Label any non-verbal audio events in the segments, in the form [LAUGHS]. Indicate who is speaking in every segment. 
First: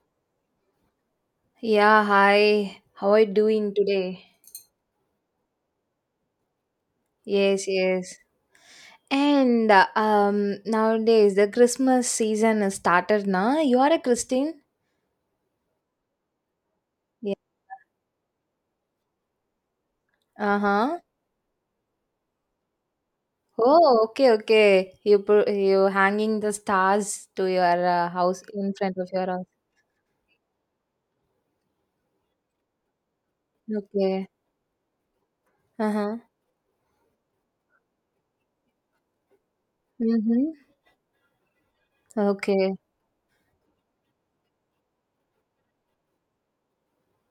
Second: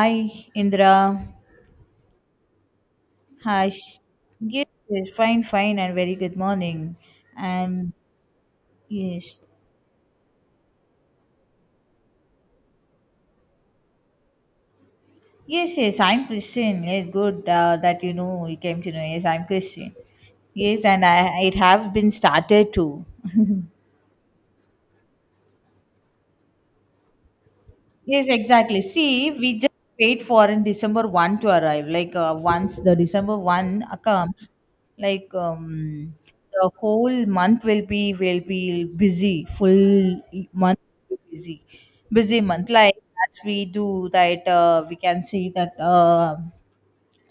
Speaker 1: Hi, Indra.
Speaker 2: Yeah, hi. How are you
Speaker 1: Hi.
Speaker 2: doing today?
Speaker 1: Yes, yes, fine, fine, and very good morning.
Speaker 2: Yes,
Speaker 1: And
Speaker 2: yes.
Speaker 1: yes,
Speaker 2: And nowadays the Christmas season has started now. You are a Christian?
Speaker 1: yes, yes, I'm Christian. Yes,
Speaker 2: Yeah.
Speaker 1: good that you know you came to know. Yes, I'm Christian. Yes,
Speaker 2: Uh-huh.
Speaker 1: and I it have been started too.
Speaker 2: Oh, okay, okay. You put you hanging the stars to your
Speaker 1: Yes,
Speaker 2: house in
Speaker 1: exactly.
Speaker 2: front of your
Speaker 1: See,
Speaker 2: house.
Speaker 1: we just wait for in December 1st to arrive. Once the December 1st
Speaker 2: Okay.
Speaker 1: comes, like um,
Speaker 2: Uh-huh.
Speaker 1: the whole month will be busy, full
Speaker 2: Mm-hmm.
Speaker 1: month will be busy, busy month.
Speaker 2: Okay.
Speaker 1: Like as we do that, we can see that.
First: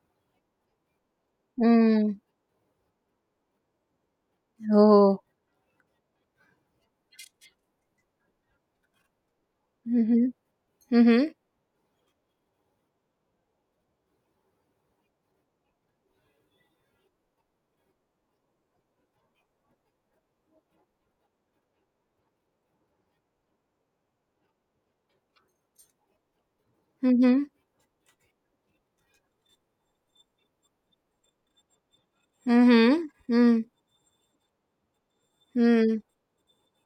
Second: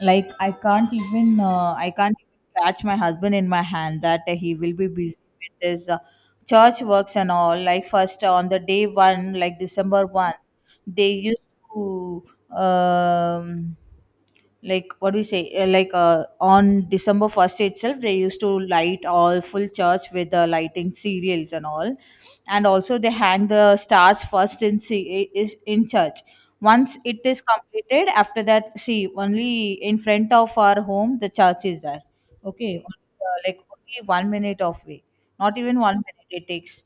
Speaker 1: Like I can't
Speaker 2: Mm.
Speaker 1: even catch my husband in my hand that he will be busy
Speaker 2: Oh.
Speaker 1: with his church works and all. Like first on the day one, like december
Speaker 2: Mm-hmm.
Speaker 1: one they
Speaker 2: Mm-hmm.
Speaker 1: used to um like what do we say like on december 1st itself they used to light all full church with the lighting serials and all. And also they hang the stars first in is in church. Once it is
Speaker 2: Mm-hmm.
Speaker 1: completed, after that, see, only in front of our home, the church is there. Okay, only,
Speaker 2: Mm-hmm.
Speaker 1: like
Speaker 2: Mm.
Speaker 1: only 1 minute of way, not even one
Speaker 2: Mm.
Speaker 1: minute it takes.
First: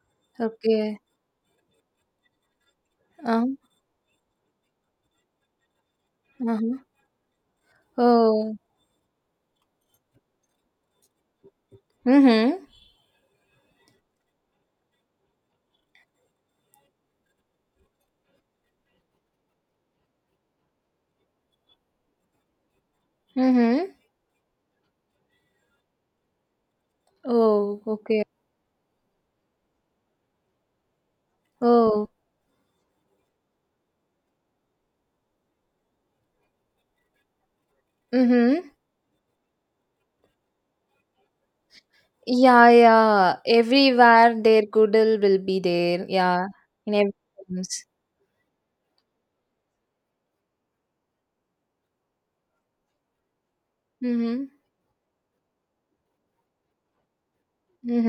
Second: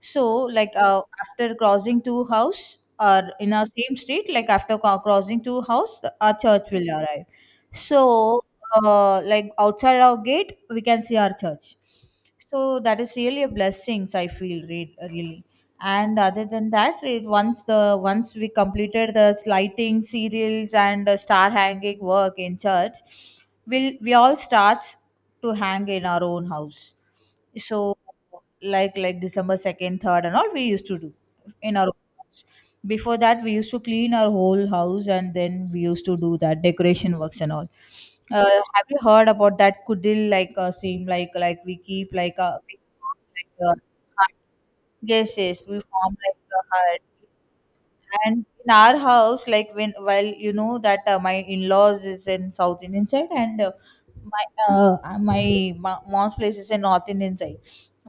Speaker 1: So,
Speaker 2: Okay.
Speaker 1: after crossing two house or
Speaker 2: Uh-huh.
Speaker 1: in our same street, like after crossing two house, our church
Speaker 2: Uh-huh.
Speaker 1: will arrive. So,
Speaker 2: Oh.
Speaker 1: like outside our gate, we can see our church.
Speaker 2: Mm-hmm.
Speaker 1: So that is really a blessings I feel really. And other than that, it, once we completed the lighting serials and the star hanging work in church,
Speaker 2: Mm-hmm.
Speaker 1: we all starts to hang in our own house.
Speaker 2: Oh,
Speaker 1: So
Speaker 2: okay.
Speaker 1: like December 2nd, third, and all we used to do in our
Speaker 2: Oh.
Speaker 1: own house. Before that we used to clean our whole house and then we used to do that decoration works and all. uh,
Speaker 2: Mm-hmm.
Speaker 1: have you heard about that kudil, seem like we keep like a
Speaker 2: Yeah, yeah.
Speaker 1: like a
Speaker 2: Everywhere their goodwill
Speaker 1: yes,
Speaker 2: will
Speaker 1: yes,
Speaker 2: be
Speaker 1: we
Speaker 2: there.
Speaker 1: form like
Speaker 2: Yeah.
Speaker 1: a
Speaker 2: In
Speaker 1: hut.
Speaker 2: every films.
Speaker 1: And in our house, like when while you know that my in-laws is in South Indian side and
Speaker 2: Mm-hmm.
Speaker 1: my my mom's place is in North Indian side,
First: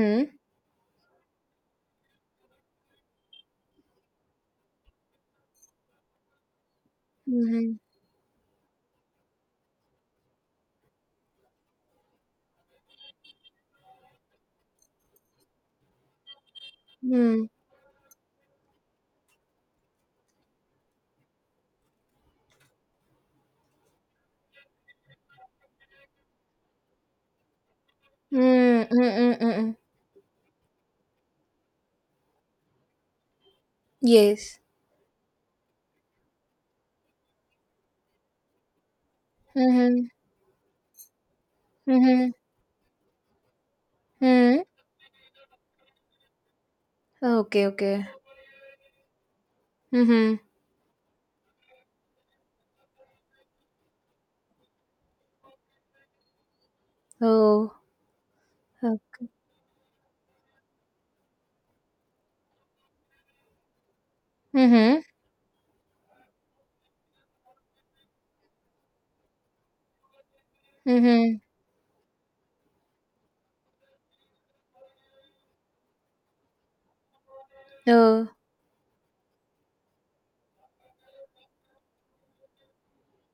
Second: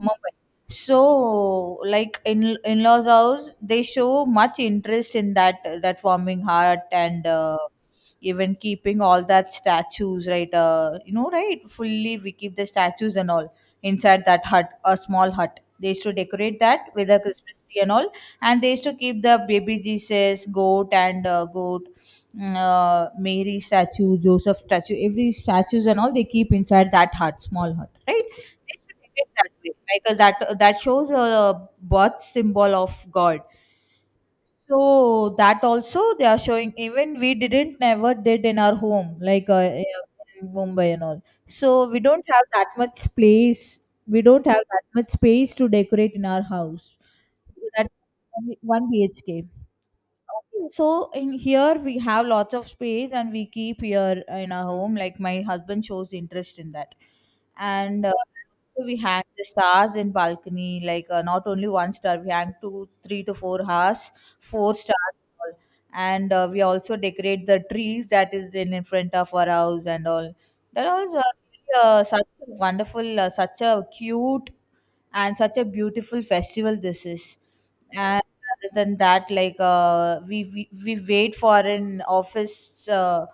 Speaker 1: Mumbai. So like in in-laws house, they show much interest in that forming heart and
Speaker 2: Mm-hmm.
Speaker 1: even keeping all that statues, right? You know, right? Fully we keep the statues and all inside that hut, a small hut. They used to decorate that with a
Speaker 2: Mm.
Speaker 1: Christmas tree and all, and they used to keep the baby jesus goat and goat mary statue, joseph statue, every statues and all they keep inside that hut, small hut, right? They
Speaker 2: Hmm.
Speaker 1: should make it
Speaker 2: Mm.
Speaker 1: that way.
Speaker 2: Mm.
Speaker 1: That shows a birth symbol of god.
Speaker 2: Yes.
Speaker 1: So that also they are showing, even we didn't never did in our home,
Speaker 2: Mm-hmm.
Speaker 1: in Mumbai and all. So we don't
Speaker 2: Mm-hmm.
Speaker 1: have that much space. We don't
Speaker 2: Mm.
Speaker 1: have that much space to decorate in our house. So,
Speaker 2: Okay,
Speaker 1: that
Speaker 2: okay.
Speaker 1: one BHK. Okay,
Speaker 2: Mm-hmm.
Speaker 1: so in here we have lots of space and we keep here in our home. Like my husband shows interest in that,
Speaker 2: Oh.
Speaker 1: and so we
Speaker 2: Oh.
Speaker 1: hang the stars in balcony. Not only one star, we hang two, 3 to 4 hours, four
Speaker 2: Mm-hmm.
Speaker 1: stars, and all. And, we also decorate the trees that is in front of our house and all. That was
Speaker 2: Mm-hmm.
Speaker 1: really, such a wonderful, such a cute and such a beautiful festival this is. And
Speaker 2: Oh.
Speaker 1: other than that, we wait for an office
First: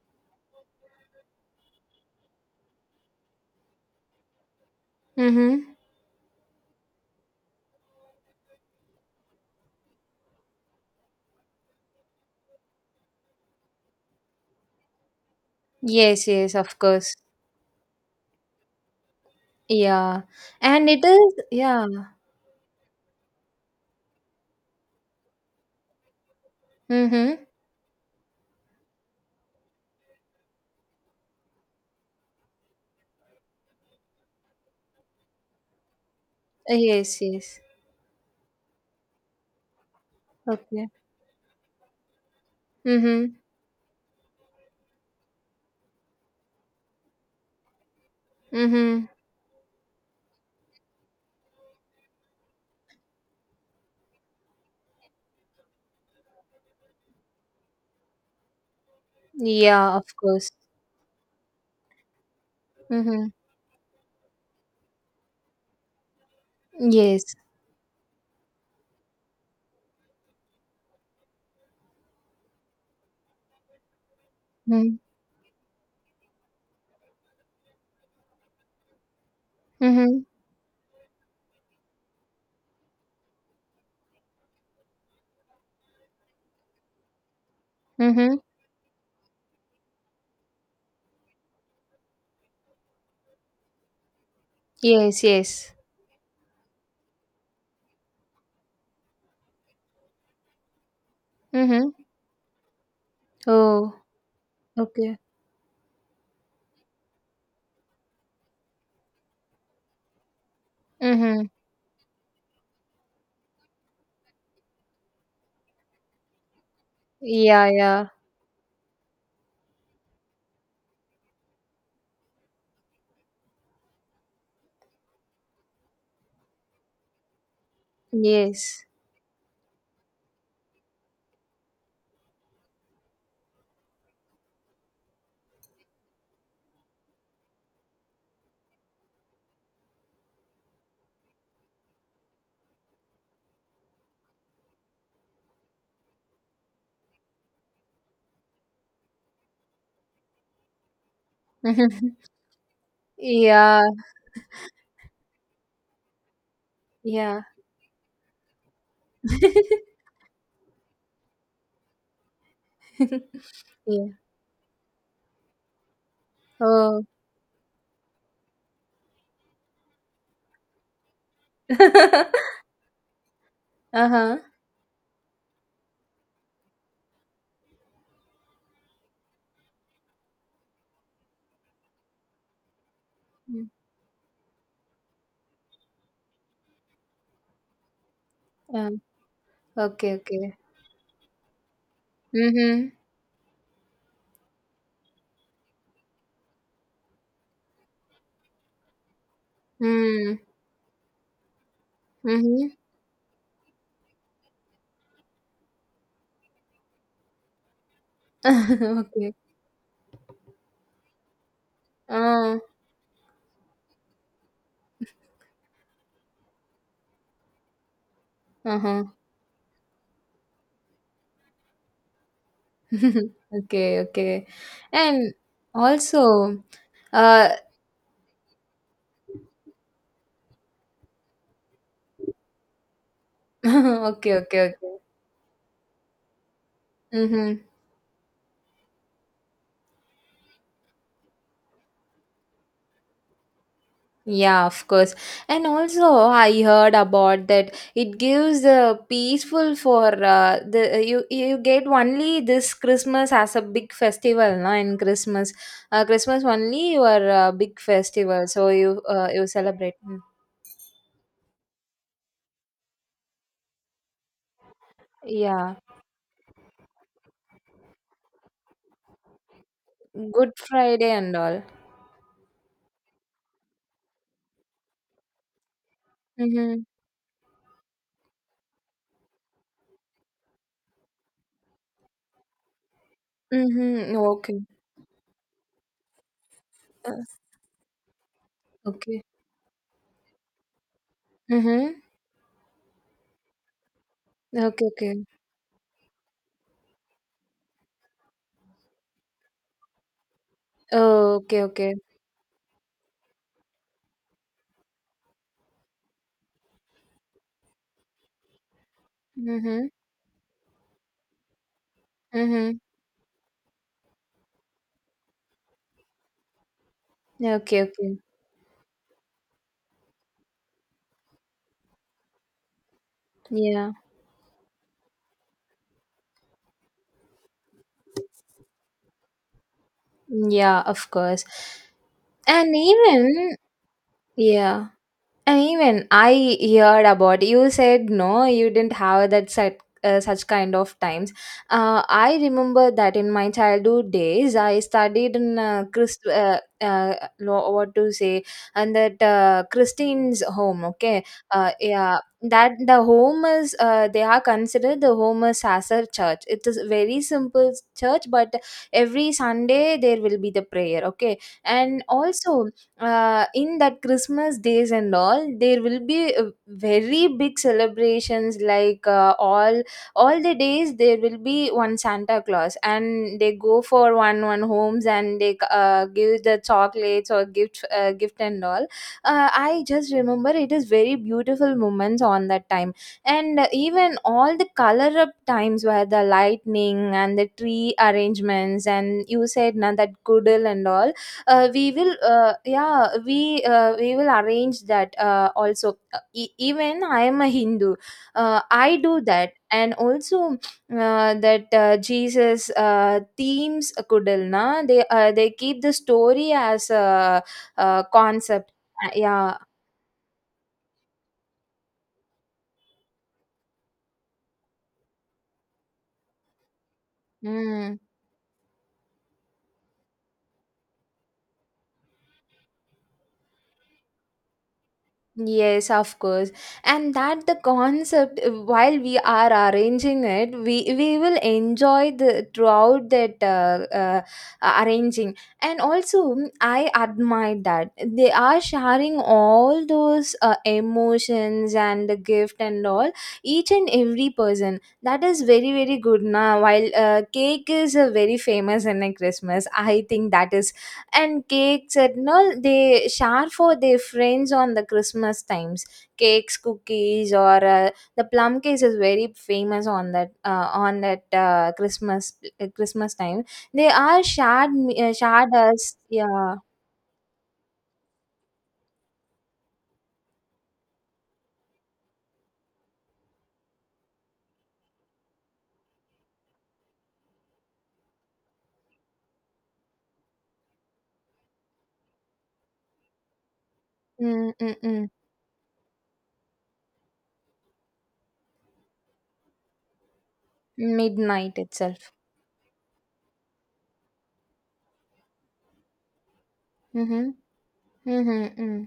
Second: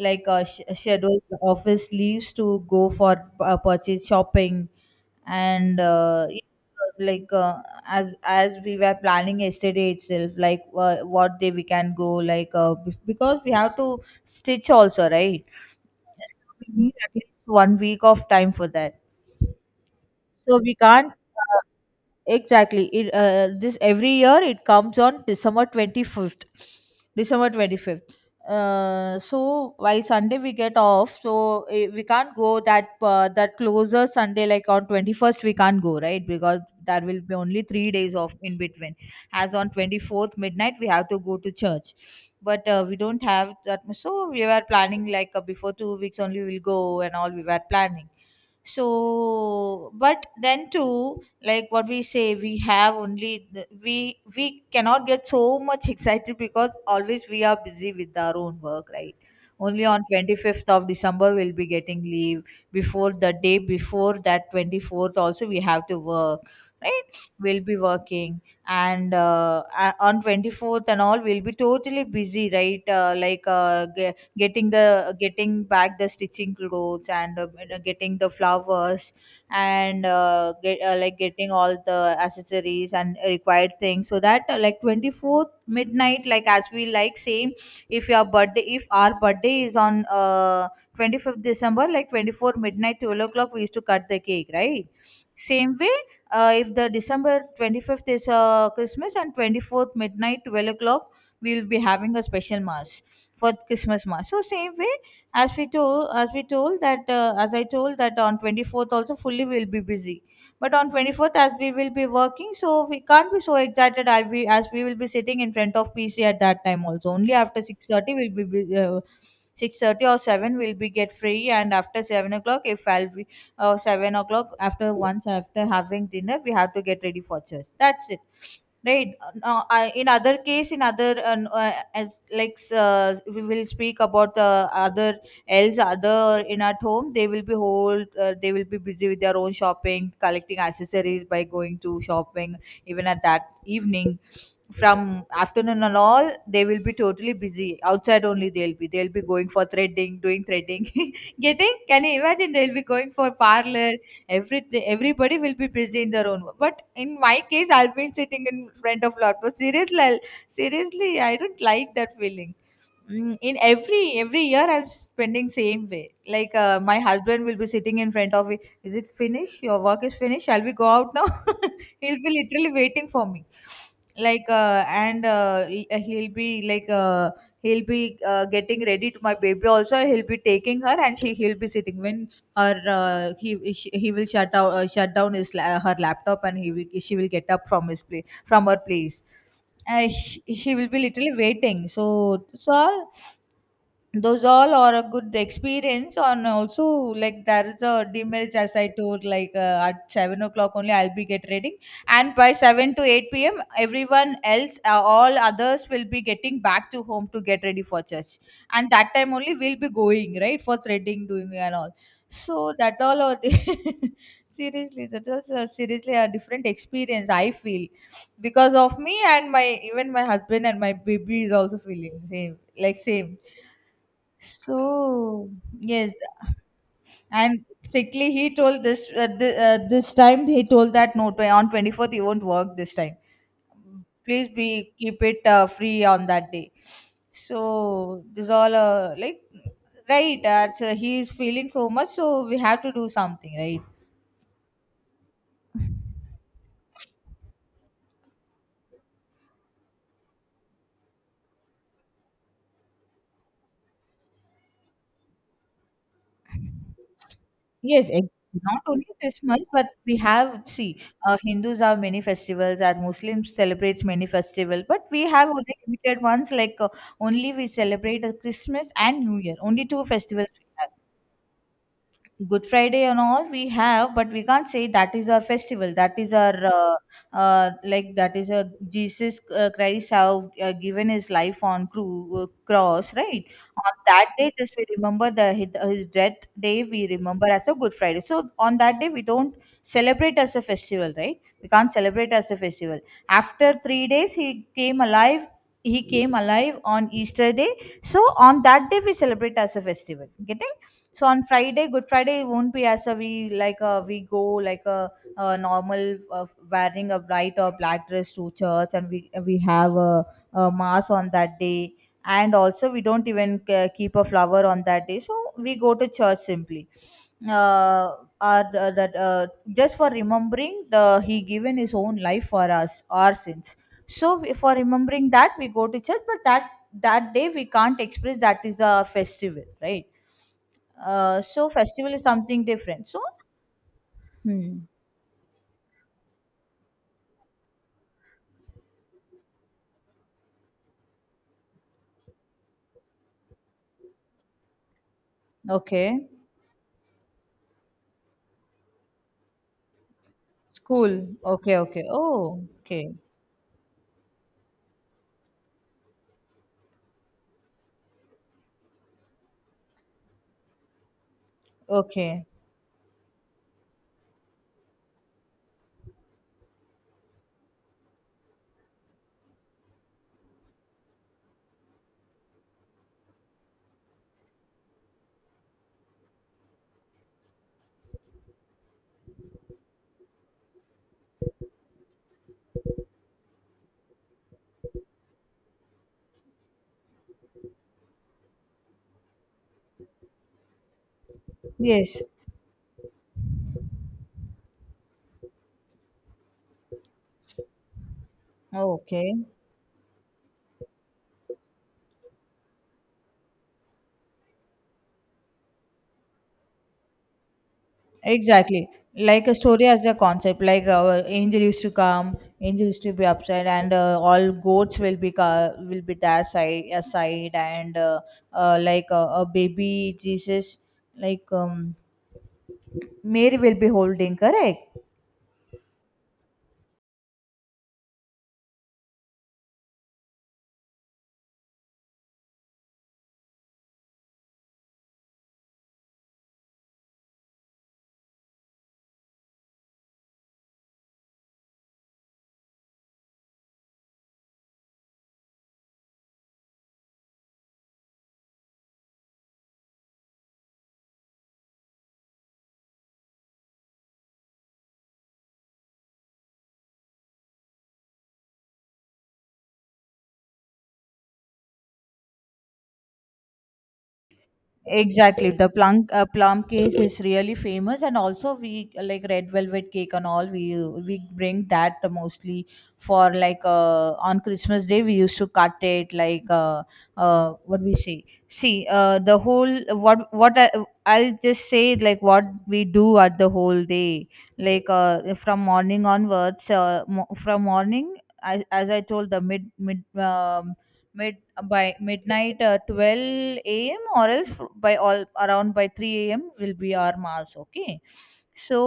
Speaker 1: scheduled office leaves to go for purchase shopping
Speaker 2: Mm-hmm.
Speaker 1: and yeah, like uh, as we were planning yesterday itself, what day we can go, because we have to stitch also, right?
Speaker 2: Yes,
Speaker 1: So
Speaker 2: yes, of
Speaker 1: we need
Speaker 2: course.
Speaker 1: at least 1 week of time for that,
Speaker 2: Yeah.
Speaker 1: so we
Speaker 2: And it
Speaker 1: can't
Speaker 2: is
Speaker 1: uh,
Speaker 2: yeah.
Speaker 1: Exactly. It, this every year it comes on December 25th.
Speaker 2: Mm-hmm.
Speaker 1: December 25th. So by Sunday we get off, so we can't go that that closer Sunday, like on 21st we can't go, right? Because there
Speaker 2: Yes,
Speaker 1: will be
Speaker 2: yes.
Speaker 1: only 3 days off in between. As on 24th midnight we
Speaker 2: Okay.
Speaker 1: have to go to church, but we don't
Speaker 2: Mhm.
Speaker 1: have that much. So we were planning before 2 weeks only we'll go and all, we were planning.
Speaker 2: Mhm.
Speaker 1: So but then too, like what we say, we have only the, we cannot get so much excited because always we are busy with our own work, right? Only
Speaker 2: Yeah,
Speaker 1: on
Speaker 2: of course.
Speaker 1: 25th of december we'll be getting leave. Before
Speaker 2: Mhm.
Speaker 1: the day before that, 24th also we have to work, right?
Speaker 2: Yes.
Speaker 1: We'll be working. And on 24th and all we'll be totally busy, right? Getting
Speaker 2: Mhm.
Speaker 1: the, getting back the stitching clothes and getting the flowers and
Speaker 2: Mhm.
Speaker 1: getting all the accessories and required things, so that like 24th midnight, like as we like saying,
Speaker 2: Mhm.
Speaker 1: if our birthday is on 25th december, like 24 midnight 12 o'clock we used to cut the cake, right?
Speaker 2: Yes, yes.
Speaker 1: Same way, if the december 25th is christmas, and 24th midnight 12 o'clock we will be
Speaker 2: Mhm.
Speaker 1: having a special mass for
Speaker 2: Oh,
Speaker 1: christmas mass. So same way,
Speaker 2: okay.
Speaker 1: as I told that on 24th also fully we'll be busy. But on 24th,
Speaker 2: Mhm.
Speaker 1: as we will be working, so we can't be so excited, as we will be sitting in front of pc at that time. Also only
Speaker 2: Yeah,
Speaker 1: after
Speaker 2: yeah.
Speaker 1: 6.30 we'll be bu- uh, 6:30 or 7 we'll be get free, and after 7 o'clock if i'll be uh, 7 o'clock, after once, after having dinner we have to get ready for church, that's it,
Speaker 2: Yes.
Speaker 1: right? I, in other case, in other as we will speak about the other, else other, in at home they will be whole they will be busy with their own shopping, collecting accessories, by going to shopping. Even at that evening, from afternoon and all, they will be totally busy outside only. They'll be going for threading, doing threading, [LAUGHS] getting, can you
Speaker 2: Mhm.
Speaker 1: imagine, they'll be going for
Speaker 2: Yeah,
Speaker 1: parlor, everything, everybody will be busy in their own work. But in
Speaker 2: yeah.
Speaker 1: my case I've been sitting in front of laptop, seriously
Speaker 2: [LAUGHS]
Speaker 1: I'll, seriously I don't like that feeling. Mm, in
Speaker 2: Yeah.
Speaker 1: every year I'm spending same way. My
Speaker 2: Oh.
Speaker 1: husband will be sitting in front of me, is it finished, your work is finished, shall we go out now, [LAUGHS] he'll be
Speaker 2: [LAUGHS]
Speaker 1: literally waiting for me,
Speaker 2: Uh-huh.
Speaker 1: he'll be getting ready to my baby also, he'll be taking her, and she he'll be sitting when her
Speaker 2: Mm,
Speaker 1: he he will shut down her laptop, and he will she will get up from his place from her
Speaker 2: Um,
Speaker 1: place.
Speaker 2: okay, okay.
Speaker 1: She will be literally waiting, so that's
Speaker 2: Mhm.
Speaker 1: all. Those all are a good experience, and also like there is a demerits, as I told, at
Speaker 2: Mm.
Speaker 1: 7 o'clock only I'll be get ready, and by
Speaker 2: Mhm.
Speaker 1: 7 to 8 p.m everyone else all others will be getting back to home to get ready for church. And that time
Speaker 2: [LAUGHS] Okay.
Speaker 1: only we'll be going, right, for threading doing and all.
Speaker 2: Uh,
Speaker 1: So that all are [LAUGHS] seriously, that was a, seriously a different experience I feel, because of
Speaker 2: uh-huh.
Speaker 1: me. And my, even my husband and my baby is also feeling same like
Speaker 2: [LAUGHS]
Speaker 1: same.
Speaker 2: Okay, okay. And
Speaker 1: So yes,
Speaker 2: also, uh,
Speaker 1: and strictly he told this time he told that no, on 24th you won't work this time.
Speaker 2: [LAUGHS] okay,
Speaker 1: Please be
Speaker 2: okay, okay.
Speaker 1: keep it free on that day. So
Speaker 2: Mm-hmm.
Speaker 1: this is all right. So he is feeling so much, so we have to do something, right?
Speaker 2: Yeah, of course. And also, I heard about that it gives the peaceful for the you you get only this Christmas as a big festival, no? In Christmas, Christmas only your big
Speaker 1: Yes,
Speaker 2: festival, so
Speaker 1: not
Speaker 2: you
Speaker 1: only
Speaker 2: you
Speaker 1: Christmas, but
Speaker 2: celebrate.
Speaker 1: we
Speaker 2: Mm.
Speaker 1: have, see, Hindus have many festivals and Muslims celebrates many festival, but we have only
Speaker 2: Yeah,
Speaker 1: limited ones, only we celebrate Christmas and New Year, only two festivals
Speaker 2: Good
Speaker 1: we have.
Speaker 2: Friday and all.
Speaker 1: Good Friday and all we have, but we can't say that is our festival. That is our
Speaker 2: Mm-hmm.
Speaker 1: that is a Jesus Christ have given his life on cross, right? On
Speaker 2: Mm-hmm.
Speaker 1: that day,
Speaker 2: Okay.
Speaker 1: just we remember the his death day. We
Speaker 2: Uh,
Speaker 1: remember as a Good Friday. So on that day,
Speaker 2: okay.
Speaker 1: we don't celebrate as a festival, right? We can't
Speaker 2: Mm-hmm.
Speaker 1: celebrate as a festival. After 3 days, he
Speaker 2: Okay,
Speaker 1: came
Speaker 2: okay.
Speaker 1: alive. He came alive on Easter day. So on that day, we celebrate as a festival. Getting? So
Speaker 2: Oh,
Speaker 1: on
Speaker 2: okay,
Speaker 1: Friday,
Speaker 2: okay.
Speaker 1: Good Friday it won't be as a we go like a normal wearing a white or black dress to church, and we
Speaker 2: Mm-hmm.
Speaker 1: have a mass on that day, and
Speaker 2: Mm-hmm.
Speaker 1: also we don't even keep a flower on that day, so we go to church simply.
Speaker 2: Okay,
Speaker 1: Uh,
Speaker 2: okay.
Speaker 1: are the, that just for remembering the he given his own life for us our sins.
Speaker 2: Yeah.
Speaker 1: So we, for remembering that we go to church, but that day we can't express that is a festival, right?
Speaker 2: Yeah, of
Speaker 1: Uh,
Speaker 2: course.
Speaker 1: so festival is something
Speaker 2: And
Speaker 1: different. So,
Speaker 2: even
Speaker 1: hmm,
Speaker 2: yeah. And even I heard about you said no, you didn't have that such such kind of times. I remember that in my childhood days, I studied in
Speaker 1: okay,
Speaker 2: Christ, lo- what to say, and that Christine's home.
Speaker 1: school.
Speaker 2: Okay,
Speaker 1: Okay, okay.
Speaker 2: yeah,
Speaker 1: Oh,
Speaker 2: that the
Speaker 1: okay,
Speaker 2: home is they are considered the home is as a church. It is very simple church, but every Sunday there will be the prayer. Okay, and
Speaker 1: okay.
Speaker 2: also in that Christmas days and all there will be very big celebrations like all the days there will be one Santa Claus and they go for one one homes and they give the chocolates or gift gift and all I just remember it is very beautiful moments on that time and even all the color up times where the lightning and the tree arrangements and you said now that goodle and all we will
Speaker 1: Yes.
Speaker 2: yeah we will arrange that also. E- even I am a Hindu uh, I do
Speaker 1: Okay.
Speaker 2: that and also that Jesus themes kudalna, they keep the story as a concept.
Speaker 1: Exactly. Like a
Speaker 2: Yeah.
Speaker 1: story as a concept. Like angel used to come, angel used to be upside, and all goats will be will be that side aside, and
Speaker 2: Mm.
Speaker 1: like a baby Jesus, like Mary will be holding. Correct.
Speaker 2: Yes, of course. And that the concept while we are arranging it, we will enjoy the throughout that arranging. And also, mm, I admire that they are sharing all those emotions and the gift and all each and every person. That is very very good. Now, while cake is a very famous in a Christmas, I think that is and cakes and all they share for their friends on the Christmas times cakes cookies or the plum cake is very famous on that Christmas Christmas time, they are shared me-
Speaker 1: Exactly,
Speaker 2: shared
Speaker 1: the
Speaker 2: us.
Speaker 1: plum
Speaker 2: Yeah.
Speaker 1: plum cake is really famous, and also we like red velvet cake and all. We bring that mostly for like on Christmas Day. We used to cut it like what we say. See, the whole I'll just say like what we do at the whole day,
Speaker 2: Mm, mm,
Speaker 1: like
Speaker 2: mm.
Speaker 1: from morning onwards. From morning, as I told the mid mid mid
Speaker 2: Midnight
Speaker 1: by
Speaker 2: itself.
Speaker 1: midnight 12 a.m. or else by all around by 3 a.m. will be our
Speaker 2: Mm-hmm.
Speaker 1: mass, okay?
Speaker 2: Mm-hmm.
Speaker 1: So
Speaker 2: Mm.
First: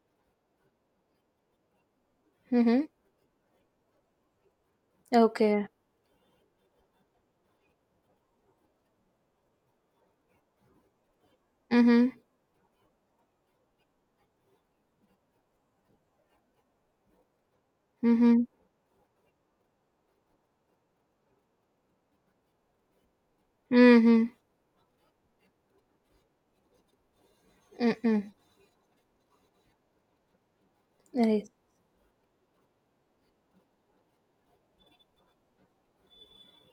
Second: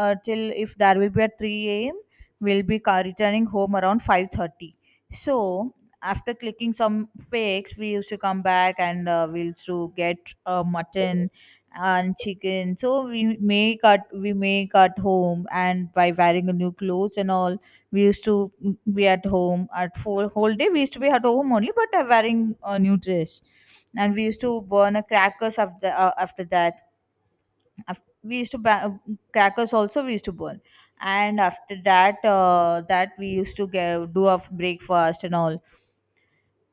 Speaker 1: till if there will be at 3 a.m. we'll be
Speaker 2: Mm-hmm.
Speaker 1: returning home around 5:30,
Speaker 2: Okay.
Speaker 1: so after clicking some fakes we used to come back, and we'll to get mutton
Speaker 2: Mm-hmm.
Speaker 1: and chicken. So we make at home, and by wearing a new clothes and all, we used
Speaker 2: Mm-hmm.
Speaker 1: to be at home at full whole day. We used to be at home only, but wearing a new dress. And we
Speaker 2: Mm-hmm.
Speaker 1: used to burn a crackers after that. Af-
Speaker 2: Mm-hmm.
Speaker 1: we used to ba- crackers also we used to burn. And
Speaker 2: Right.
Speaker 1: after that we used to get, do a breakfast and all.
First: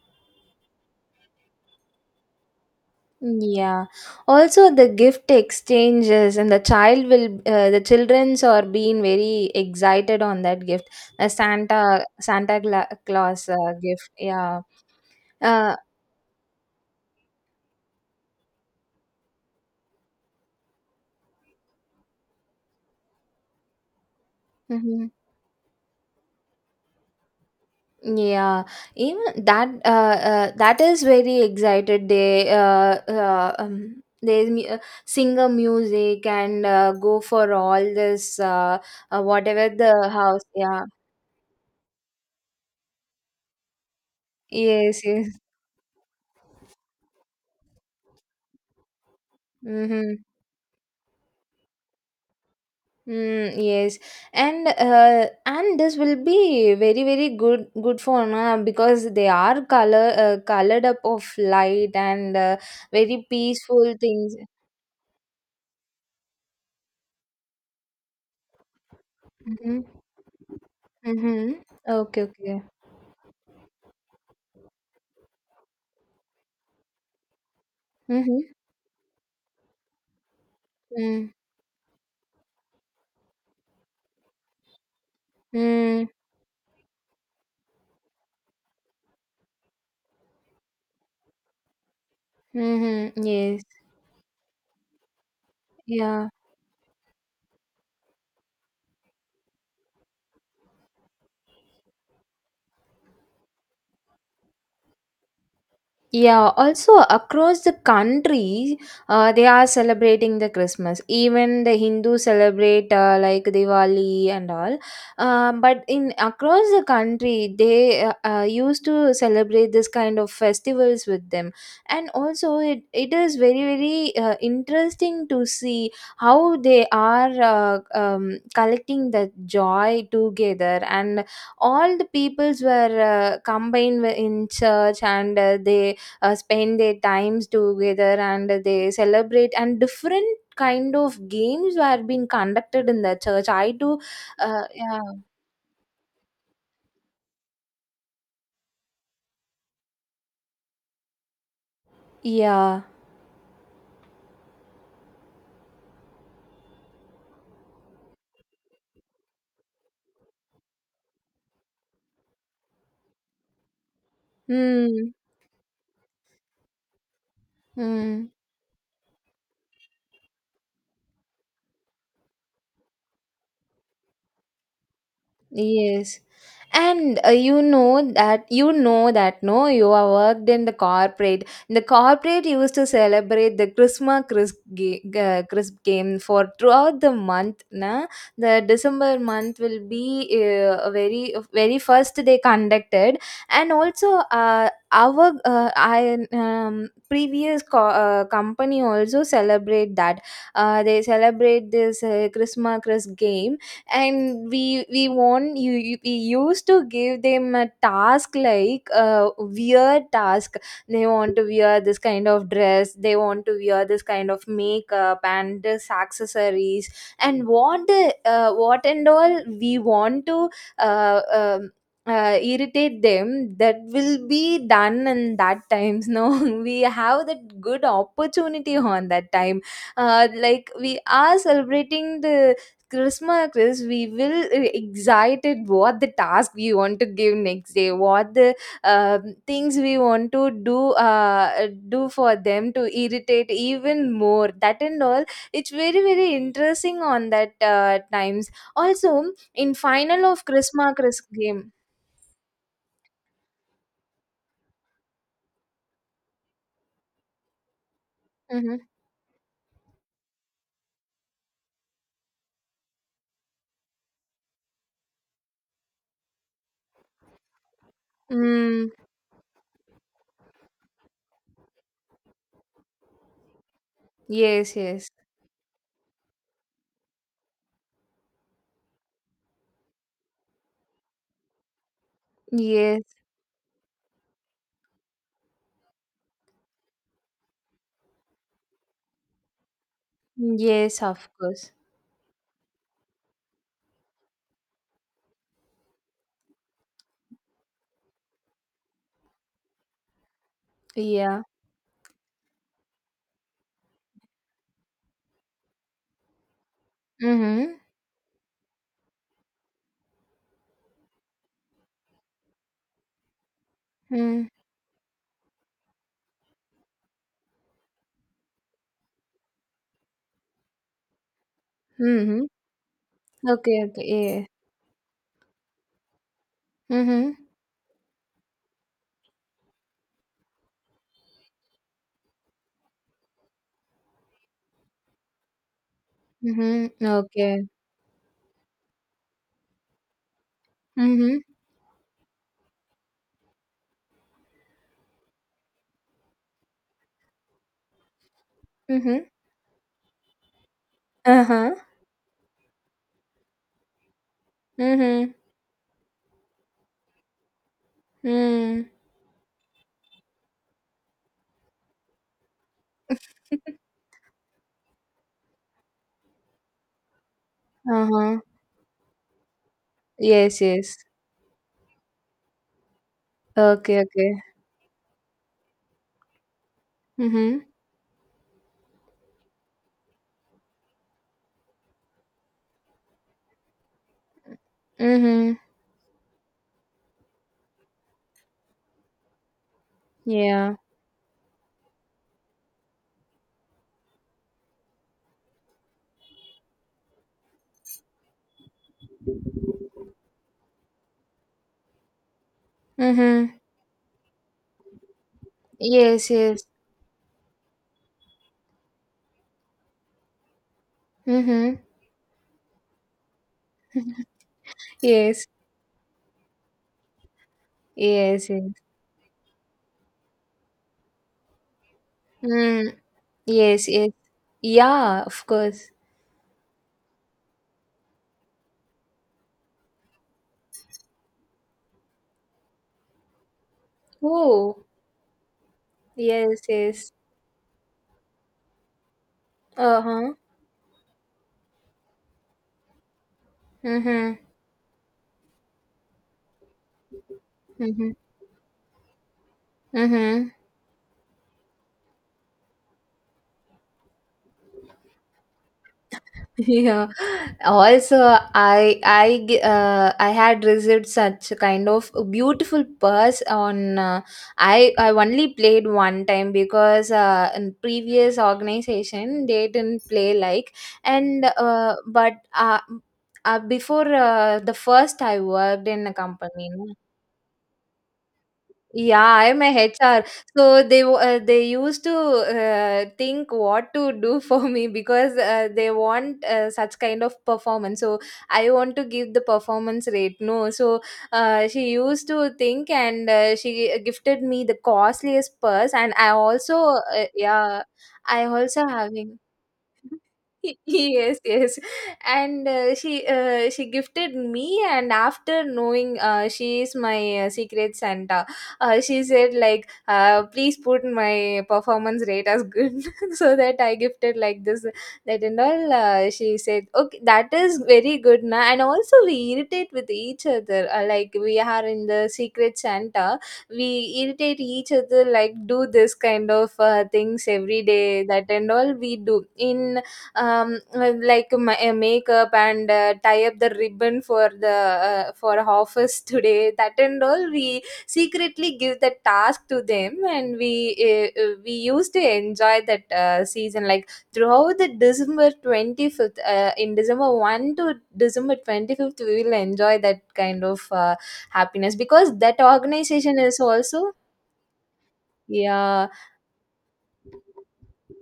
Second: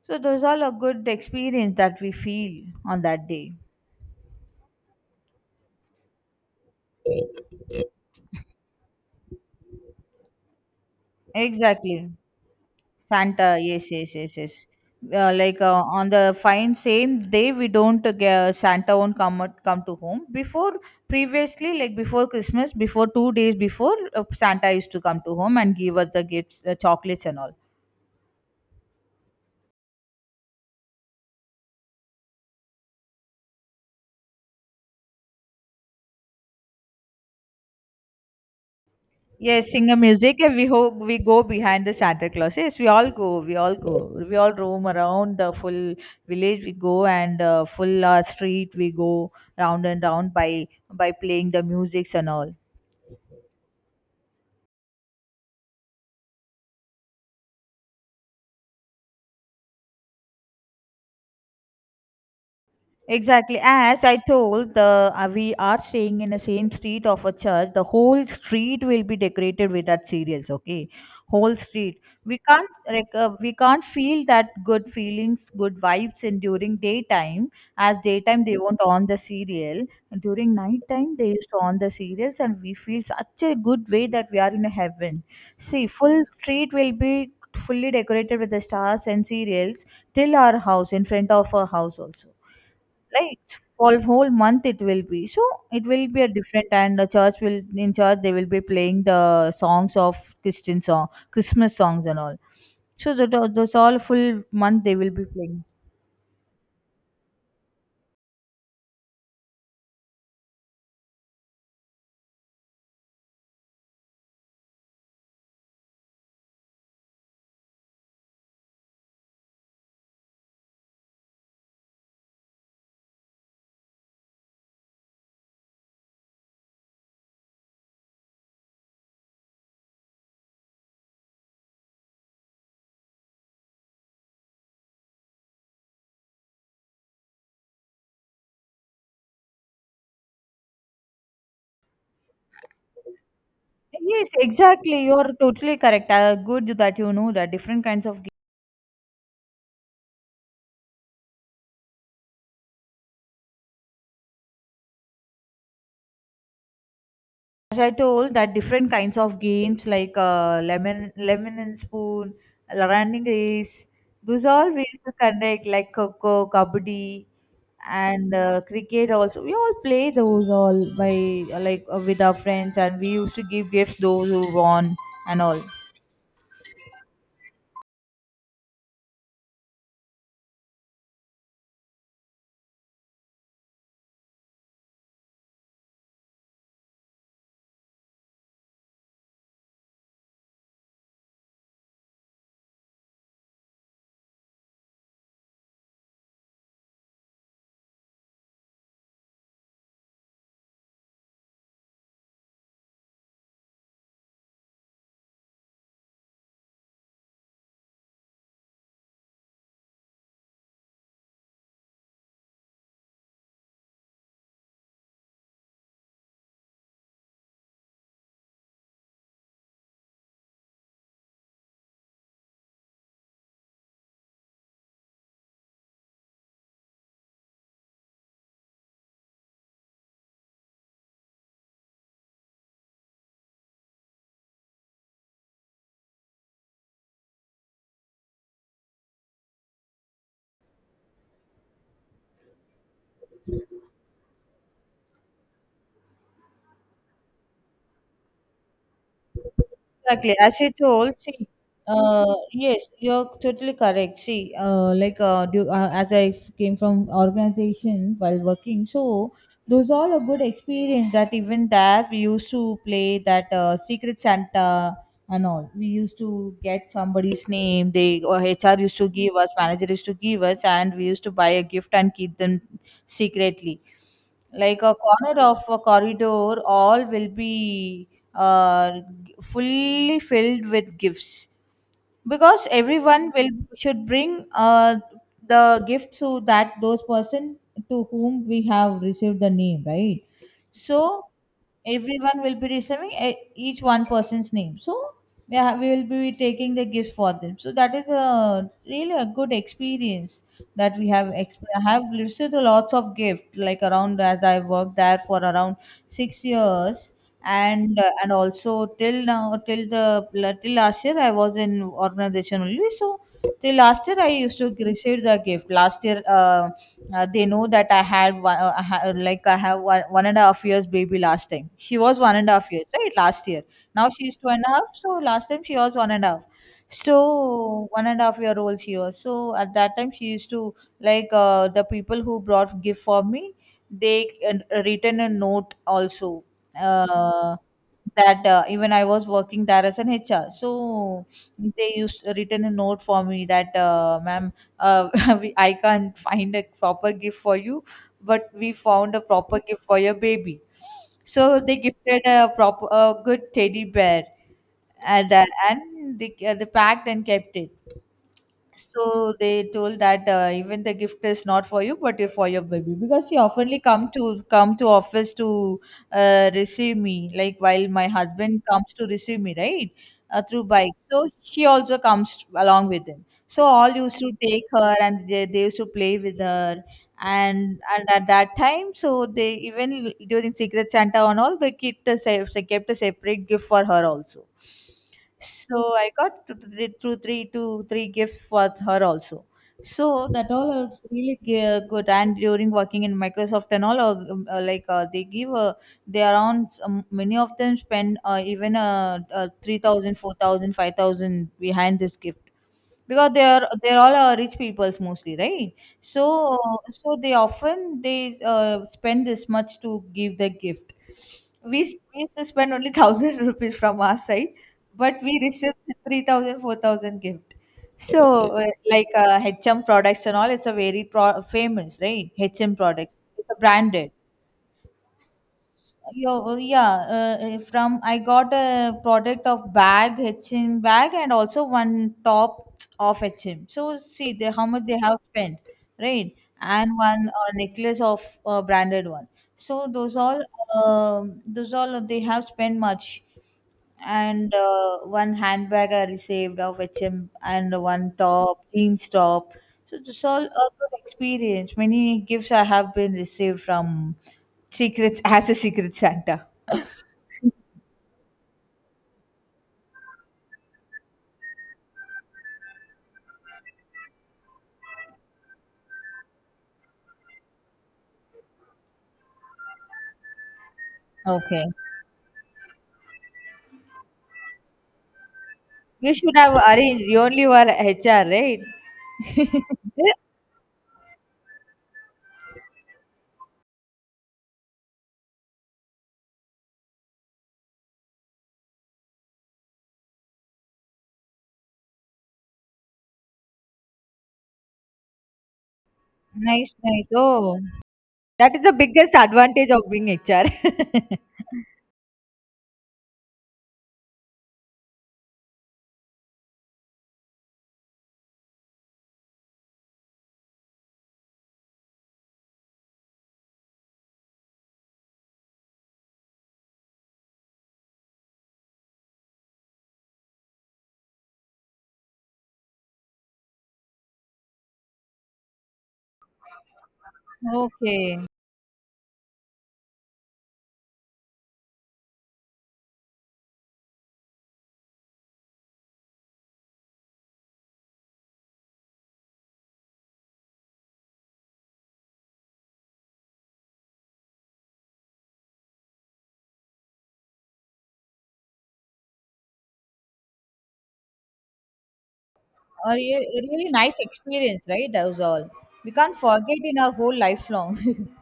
Speaker 1: So those all a good experience that we feel on that day.
Speaker 2: Yeah. Also, the gift exchanges and the child will, the childrens are being very excited on that gift. A
Speaker 1: Exactly.
Speaker 2: Santa Santa Cla-
Speaker 1: Santa,
Speaker 2: Claus
Speaker 1: yes,
Speaker 2: gift.
Speaker 1: yes, yes,
Speaker 2: Yeah.
Speaker 1: yes. Like
Speaker 2: Uh,
Speaker 1: on the fine same day, we don't get, Santa won't come to home. Before previously, like before Christmas, before 2 days before, Santa used to
Speaker 2: mhm.
Speaker 1: come to home and give us the gifts, the chocolates and all.
Speaker 2: Yeah, even that that is very excited. They mu- sing a music and go for all this
Speaker 1: Yes,
Speaker 2: whatever
Speaker 1: sing a
Speaker 2: the house.
Speaker 1: music. And
Speaker 2: Yeah.
Speaker 1: we go behind the Santa Claus. Yes, we all go. We all go. We all roam
Speaker 2: Yes. Yes.
Speaker 1: around the full village. We go and full street. We go round and
Speaker 2: Mm-hmm.
Speaker 1: round by playing the musics and all.
Speaker 2: Mm, yes, and this will be very very good good for na because they are color colored up of light and very
Speaker 1: Exactly.
Speaker 2: peaceful
Speaker 1: As I
Speaker 2: things.
Speaker 1: told, the we are staying in the same street of a church. The whole street will be decorated with
Speaker 2: Mm-hmm.
Speaker 1: that cereals. Okay,
Speaker 2: Mm-hmm.
Speaker 1: whole street.
Speaker 2: Okay.
Speaker 1: We
Speaker 2: Okay.
Speaker 1: can't like we can't feel that good feelings, good vibes in during daytime. As daytime
Speaker 2: Mm-hmm.
Speaker 1: they won't on the cereal. During nighttime they used to on the cereals, and we feel such a good way that we are in a heaven. See,
Speaker 2: Mm-hmm.
Speaker 1: full street will be fully decorated with the stars and cereals till our house, in front of our house also,
Speaker 2: Mm-hmm.
Speaker 1: like
Speaker 2: Yes.
Speaker 1: for whole month it will be. So it will be a
Speaker 2: Yeah.
Speaker 1: different, and the church will, in church they will be playing the songs of Christian song Christmas songs and all. So that those all full month they will be playing.
Speaker 2: Yeah, also across the country, they are celebrating the Christmas. Even the Hindu celebrate like Diwali and all. But in across the country, they used to celebrate this kind of festivals with them. And also, it is very very interesting to see how they are collecting the joy together and all the peoples were combined in church and they spend their times together and they celebrate and different kind of games were being conducted in the church I do
Speaker 1: Yes,
Speaker 2: yeah.
Speaker 1: exactly. You're totally correct. Good that you know that different kinds of.
Speaker 2: Yeah.
Speaker 1: As I told, that different kinds of games like lemon and spoon, running race, those all we used
Speaker 2: Mm.
Speaker 1: to conduct like coco, kabaddi, and
Speaker 2: Mm.
Speaker 1: cricket also. We all play those all by like with our friends, and we used to give gifts those who won and all.
Speaker 2: Yes. And you know that no, you are worked in the corporate. The corporate used to celebrate the Christmas crisp, ga- crisp game for throughout the month. Na, the December month will be a very very first they conducted, and also our I previous co- company also celebrate that. They celebrate this Christmas crisp game and we want you, you we used to give them a task like a weird task, they want to wear this kind of dress, they want to wear this kind of makeup and this accessories and what the what and all we want to uh, um, irritate them, that will be done in that times, no. [LAUGHS] We have that good opportunity on that time like we are celebrating the Christmas quiz, we will excited what the task we want to give next day, what the um things we want to do uh, do for them to irritate even more. That and all, it's very very interesting on that times. Also, in final
Speaker 1: Exactly.
Speaker 2: of
Speaker 1: As you
Speaker 2: Christmas
Speaker 1: told,
Speaker 2: Chris
Speaker 1: see,
Speaker 2: game.
Speaker 1: yes, you're totally correct. See, like, do, as I came from organization while working,
Speaker 2: Mm-hmm.
Speaker 1: so those all a good experience that even there we used to play that Secret Santa and all. We used to get somebody's name. They or HR
Speaker 2: Mm,
Speaker 1: used to give us, manager used to give us, and we used to buy a gift and keep them secretly,
Speaker 2: yes,
Speaker 1: like a
Speaker 2: yes,
Speaker 1: corner of a corridor all will be uh, fully filled with gifts, because
Speaker 2: yes,
Speaker 1: everyone will should bring the gift to that those person to whom we have received the name, right?
Speaker 2: yes. Of
Speaker 1: So
Speaker 2: course.
Speaker 1: everyone will be receiving each one person's name. So yeah, we will be taking the gift for them, so that is a really a good experience that
Speaker 2: Yeah.
Speaker 1: have received lots of gift, like around as I worked there for around 6 years.
Speaker 2: Mm-hmm.
Speaker 1: And and also till now, till last year I was in organization only. So till last year I
Speaker 2: Mm-hmm.
Speaker 1: used to receive the gift. Last year they know that I had one I ha- like I have 1.5 years baby. Last time she was one
Speaker 2: Mm-hmm.
Speaker 1: and a half years right? Last year.
Speaker 2: Okay. Okay.
Speaker 1: Now she's
Speaker 2: Yeah.
Speaker 1: two and a half, so last time she was one and a half,
Speaker 2: Mm-hmm.
Speaker 1: so 1.5 year old she was. So at that time she used to like the people who brought gift for me, they written a note also,
Speaker 2: Mm-hmm.
Speaker 1: uh,
Speaker 2: Okay.
Speaker 1: that even I was working there as an HR. So
Speaker 2: Mhm.
Speaker 1: they used written a note for me that ma'am, uh, [LAUGHS] we, I can't find a proper gift for you, but we found a
Speaker 2: Mhm.
Speaker 1: proper gift for your baby. So
Speaker 2: Uh-huh.
Speaker 1: they gifted a proper a good teddy bear. And
Speaker 2: Mhm.
Speaker 1: and they packed and kept it.
Speaker 2: Mm.
Speaker 1: So they told that even the gift is not for you but for your baby, because she oftenly come to office to receive me, like while my
Speaker 2: Uh-huh.
Speaker 1: husband comes to receive me, right?
Speaker 2: Yes,
Speaker 1: Through bike,
Speaker 2: yes.
Speaker 1: so she also comes along with him, so all
Speaker 2: Okay,
Speaker 1: used
Speaker 2: okay.
Speaker 1: to take her, and they used to play with her.
Speaker 2: Mhm.
Speaker 1: And at that time, so they even during secret santa and all, they kept a, they kept a separate gift for her also.
Speaker 2: Mhm.
Speaker 1: So I got two, three, two, three, two, three gifts for her also. So that all
Speaker 2: Yeah.
Speaker 1: was really good. And during working in Microsoft and all, like they give they around many of them spend even 3,000, behind this gift, because
Speaker 2: Mhm.
Speaker 1: they're all rich peoples mostly, right?
Speaker 2: Yes,
Speaker 1: So
Speaker 2: yes.
Speaker 1: they often they spend this much to give the gift.
Speaker 2: Mhm.
Speaker 1: We, we used to spend only [LAUGHS] 1,000 rupees from our
Speaker 2: [LAUGHS]
Speaker 1: side, but we
Speaker 2: Yes.
Speaker 1: received 3,000, 4,000 gift. So
Speaker 2: Yes, yes.
Speaker 1: like HM products and all, it's a very famous, right? HM
Speaker 2: Mm.
Speaker 1: products, it's a
Speaker 2: Yes, yes.
Speaker 1: branded.
Speaker 2: Yeah, of course.
Speaker 1: Yo, yeah, from I got a product of bag, H&M bag, and also one top of H&M. So see the, how
Speaker 2: Oh,
Speaker 1: much they have spent, right?
Speaker 2: yes,
Speaker 1: And
Speaker 2: yes.
Speaker 1: one necklace of branded one. So
Speaker 2: Uh-huh.
Speaker 1: those all they have spent much.
Speaker 2: Mhm.
Speaker 1: And one handbag I received of HM and
Speaker 2: Mhm.
Speaker 1: one top, jeans top. So this all a
Speaker 2: Mhm.
Speaker 1: good experience. Many gifts I have been received from secrets [LAUGHS] as a secret Santa.
Speaker 2: [LAUGHS] Yeah. Also I g- I had received such a kind of a beautiful purse on I only played one time because in previous organization they didn't play like. And
Speaker 1: Okay,
Speaker 2: but before the first I worked in a
Speaker 1: you should have
Speaker 2: company.
Speaker 1: arranged. You only were HR, right?
Speaker 2: Yeah, I'm a HR. So they w- they used to think what to do [LAUGHS] for me because they want such kind of performance. So I want to give the performance rate. No, so she used to think and she gifted me the costliest purse, and I
Speaker 1: Nice,
Speaker 2: also
Speaker 1: nice. Oh,
Speaker 2: yeah, I
Speaker 1: that is the
Speaker 2: also
Speaker 1: biggest
Speaker 2: having.
Speaker 1: advantage of being
Speaker 2: [LAUGHS]
Speaker 1: HR.
Speaker 2: Y- yes,
Speaker 1: [LAUGHS]
Speaker 2: yes. And she gifted me and after knowing she is my secret Santa, she said like please put my performance rate as good. [LAUGHS] So that I gifted like this, that and all she said okay that is very good, na. And also we irritate with each other like we are in the secret Santa, we irritate each other like do this kind of things every
Speaker 1: Okay.
Speaker 2: day, that and all we do in like my makeup and tie up the ribbon for the for office [LAUGHS] today, that and all we secretly give the task to them and we used to enjoy that season, like throughout the December 25th, in December 1 to December 25th we will enjoy that kind of happiness because that organization
Speaker 1: A
Speaker 2: is
Speaker 1: really nice
Speaker 2: also.
Speaker 1: experience, right? That was all. We
Speaker 2: Yeah,
Speaker 1: can't forget in our whole lifelong. [LAUGHS]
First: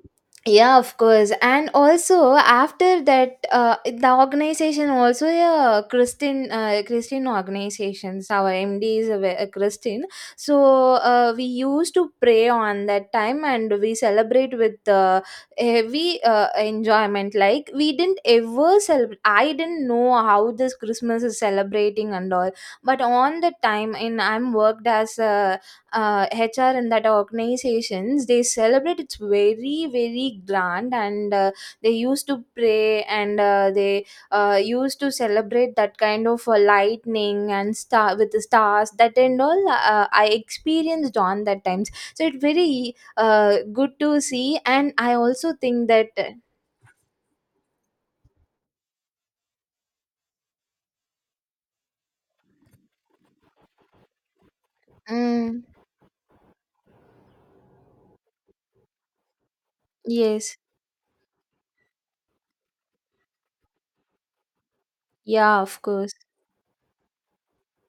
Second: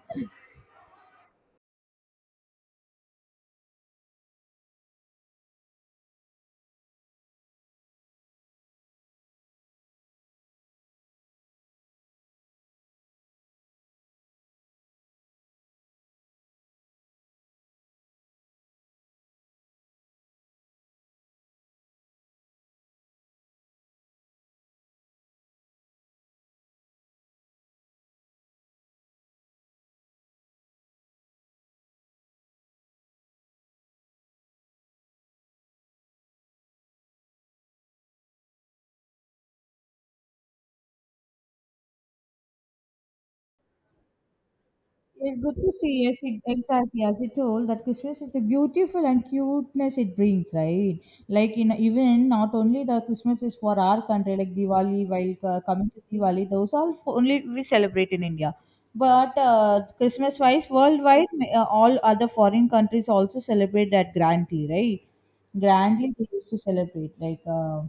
Speaker 2: yeah, of course. And also after that the organization also a Christian Christian organization, so our MD is a, ve- a Christian. So we used to pray on that time and we celebrate with heavy enjoyment, like we didn't ever celebrate, I didn't know how this Christmas is celebrating and all. But on the time in I'm worked as a HR and that organizations they celebrate, it's very very grand and they used to pray and they used to celebrate that kind of lightning and star with the stars, that and all I experienced on that times, so it's very good to see and I
Speaker 1: It's
Speaker 2: also
Speaker 1: good to
Speaker 2: think
Speaker 1: see.
Speaker 2: that.
Speaker 1: Yes, exactly. As you told, that Christmas is a beautiful and cuteness it brings, right? Like in even not only the Christmas is for our country, like Diwali. While
Speaker 2: Mm.
Speaker 1: coming to Diwali, those all only we celebrate in India. But Christmas
Speaker 2: Yes.
Speaker 1: wise, worldwide, all other foreign countries also celebrate that grandly, right?
Speaker 2: Yeah, of course.
Speaker 1: Grandly, they used to celebrate like. Uh,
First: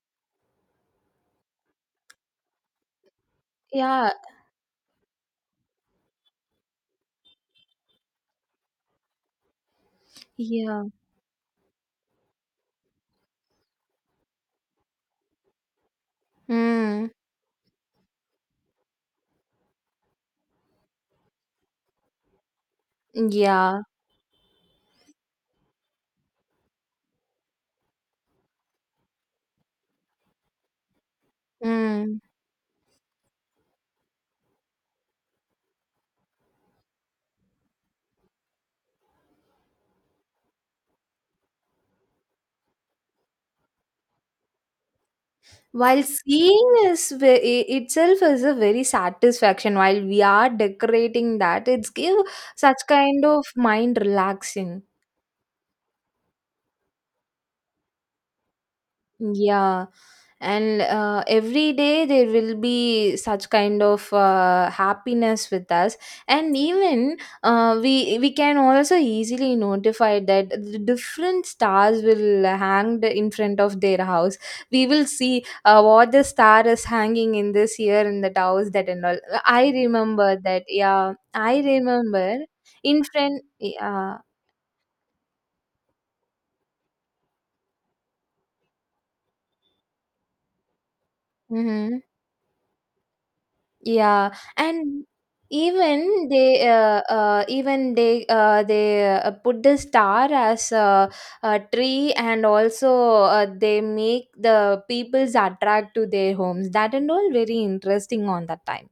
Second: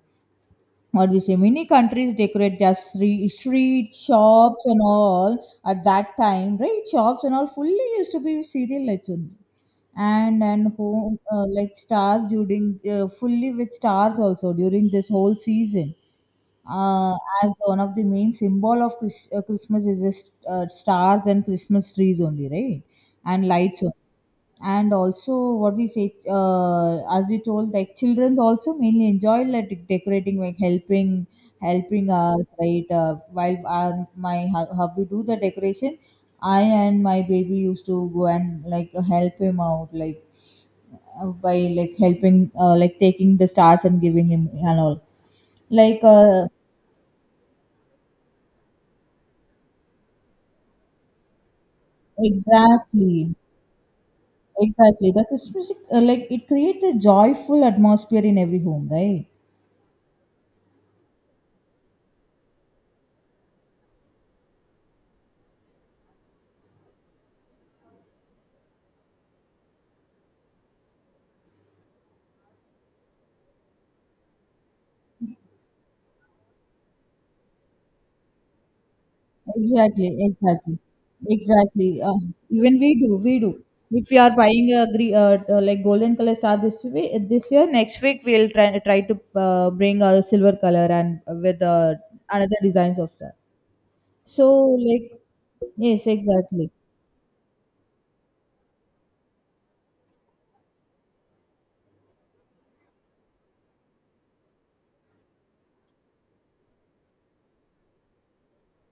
Speaker 1: or we say many countries decorate their street, street
Speaker 2: Yeah,
Speaker 1: shops and all at that time, right? Shops and all fully used to be serial lights only. And
Speaker 2: yeah.
Speaker 1: home like stars during fully with stars also during this whole season.
Speaker 2: Mm,
Speaker 1: Uh, as one of the main symbol of Christmas is just stars and Christmas trees only, right? And
Speaker 2: yeah.
Speaker 1: lights only. And also, what we say, as you told, like children also mainly enjoy like decorating, like helping
Speaker 2: Mm.
Speaker 1: us, right? While my hubby do the decoration, I and my baby used to go and like help him out, like by like helping, like taking the stars and giving him and all like
Speaker 2: While
Speaker 1: uh,
Speaker 2: seeing is ve- I- itself is a very satisfaction. While we are decorating that, it's give such kind
Speaker 1: Exactly,
Speaker 2: of mind relaxing.
Speaker 1: exactly. That is music, like it creates a joyful atmosphere in every home, right?
Speaker 2: Yeah, and every day there will be such kind of happiness with us, and even we can also easily notify that the different stars will hang in front of their house. We will see what the star is hanging in this year in that house, that and all. I
Speaker 1: Exactly,
Speaker 2: remember that.
Speaker 1: exactly,
Speaker 2: Yeah, I
Speaker 1: exactly.
Speaker 2: remember
Speaker 1: Even we
Speaker 2: in
Speaker 1: do, we
Speaker 2: front.
Speaker 1: do. If
Speaker 2: Yeah.
Speaker 1: we are buying a gre like golden color star this week, this year, next week we'll try to bring a silver color and with
Speaker 2: Mm-hmm.
Speaker 1: another designs of star.
Speaker 2: Yeah
Speaker 1: So
Speaker 2: and
Speaker 1: like, yes, exactly.
Speaker 2: even they put the star as a tree and also they make the people's attract to their homes, that and all very interesting on that time.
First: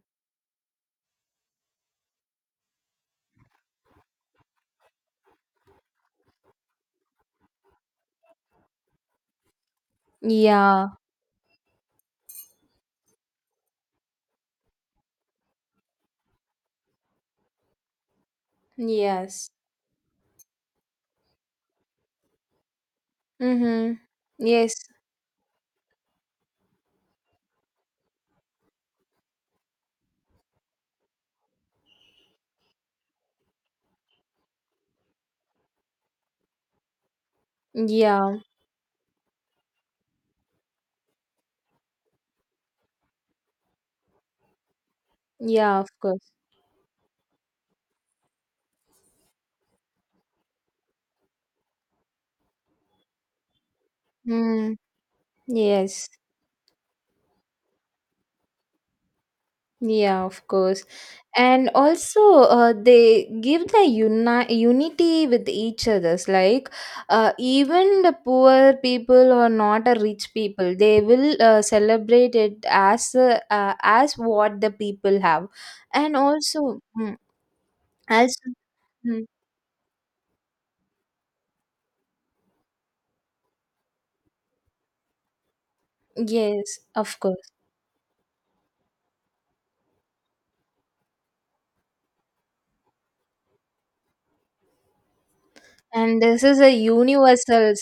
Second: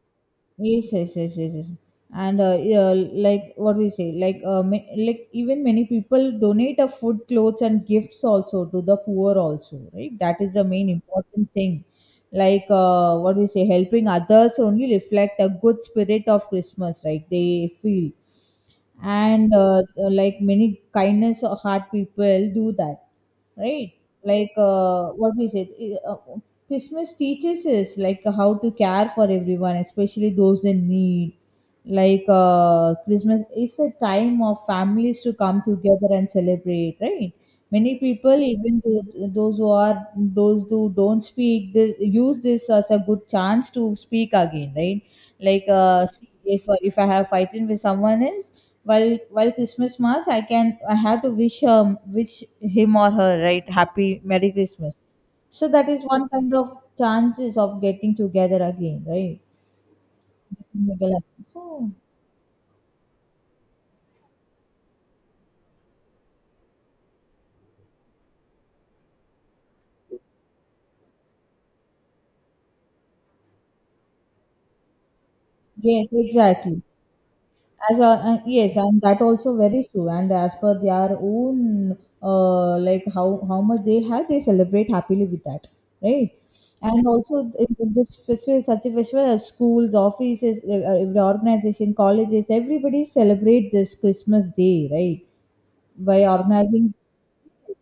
Speaker 1: Yes, yes, yes, yes, yes. And yeah, like what we say, like like even many people donate a food, clothes, and gifts also to the poor also, right? That is the
Speaker 2: Yeah.
Speaker 1: main important thing. Like what we say, helping others only reflect a good spirit of Christmas, right? They feel
Speaker 2: Yes.
Speaker 1: and like many kindness of heart people do that,
Speaker 2: Mm-hmm.
Speaker 1: right? Like
Speaker 2: Yes.
Speaker 1: what we said, uh, uh, Christmas teaches us like how to care for everyone, especially those in need. Like Christmas is a time of families to come together and celebrate, right? Many people,
Speaker 2: Yeah.
Speaker 1: even those who are those who don't speak, this, use this as a good chance to speak again, right? Like,
Speaker 2: Yeah, of
Speaker 1: see,
Speaker 2: course.
Speaker 1: if I have fighting with someone else, while Christmas mass, I can I have to wish wish him or her, right, happy Merry
Speaker 2: Mm.
Speaker 1: Christmas. So that is
Speaker 2: Yes.
Speaker 1: one kind of chances of getting together again, right?
Speaker 2: Yeah, of course. And
Speaker 1: So
Speaker 2: also, they give the uni- unity with each others. Like, even the poor people or not a rich people, they will celebrate it as what the people have.
Speaker 1: yes,
Speaker 2: And
Speaker 1: exactly. As a,
Speaker 2: also,
Speaker 1: yes, and that
Speaker 2: mm,
Speaker 1: also very true and as per their own like how much they have they celebrate happily with that, right?
Speaker 2: yes,
Speaker 1: And
Speaker 2: of
Speaker 1: also
Speaker 2: course.
Speaker 1: in this festival is such a festival as schools, offices, every organization, colleges, everybody celebrate this Christmas day, right? by
Speaker 2: And this is a
Speaker 1: organizing
Speaker 2: universal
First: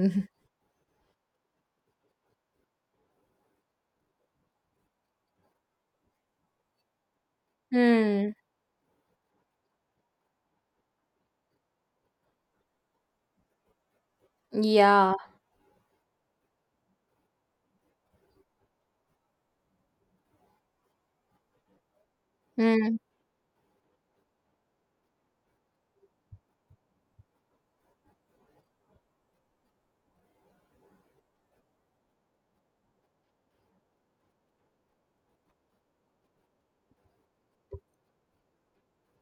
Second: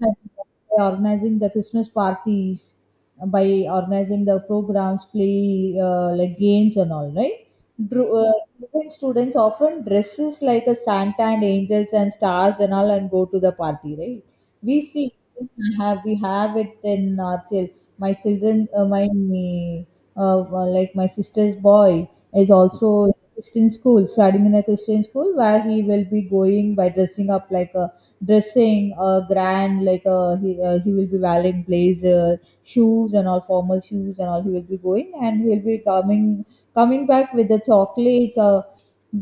Speaker 1: by
Speaker 2: [LAUGHS]
Speaker 1: organizing the Christmas parties, by organizing the programs, play like games and all, right? Dru-
Speaker 2: Hmm.
Speaker 1: uh, Driven students often dresses like a Santa and angels and stars and all and go to the party, right? We see
Speaker 2: Yeah.
Speaker 1: have we have it in our my children, my uh, like my sister's boy is
Speaker 2: Mm.
Speaker 1: also Christian school, studying in a Christian school where he will be going by dressing up like a dressing a grand like a he will be wearing blazer, shoes and all, formal shoes and all, he will be going and he will be coming back with the chocolates,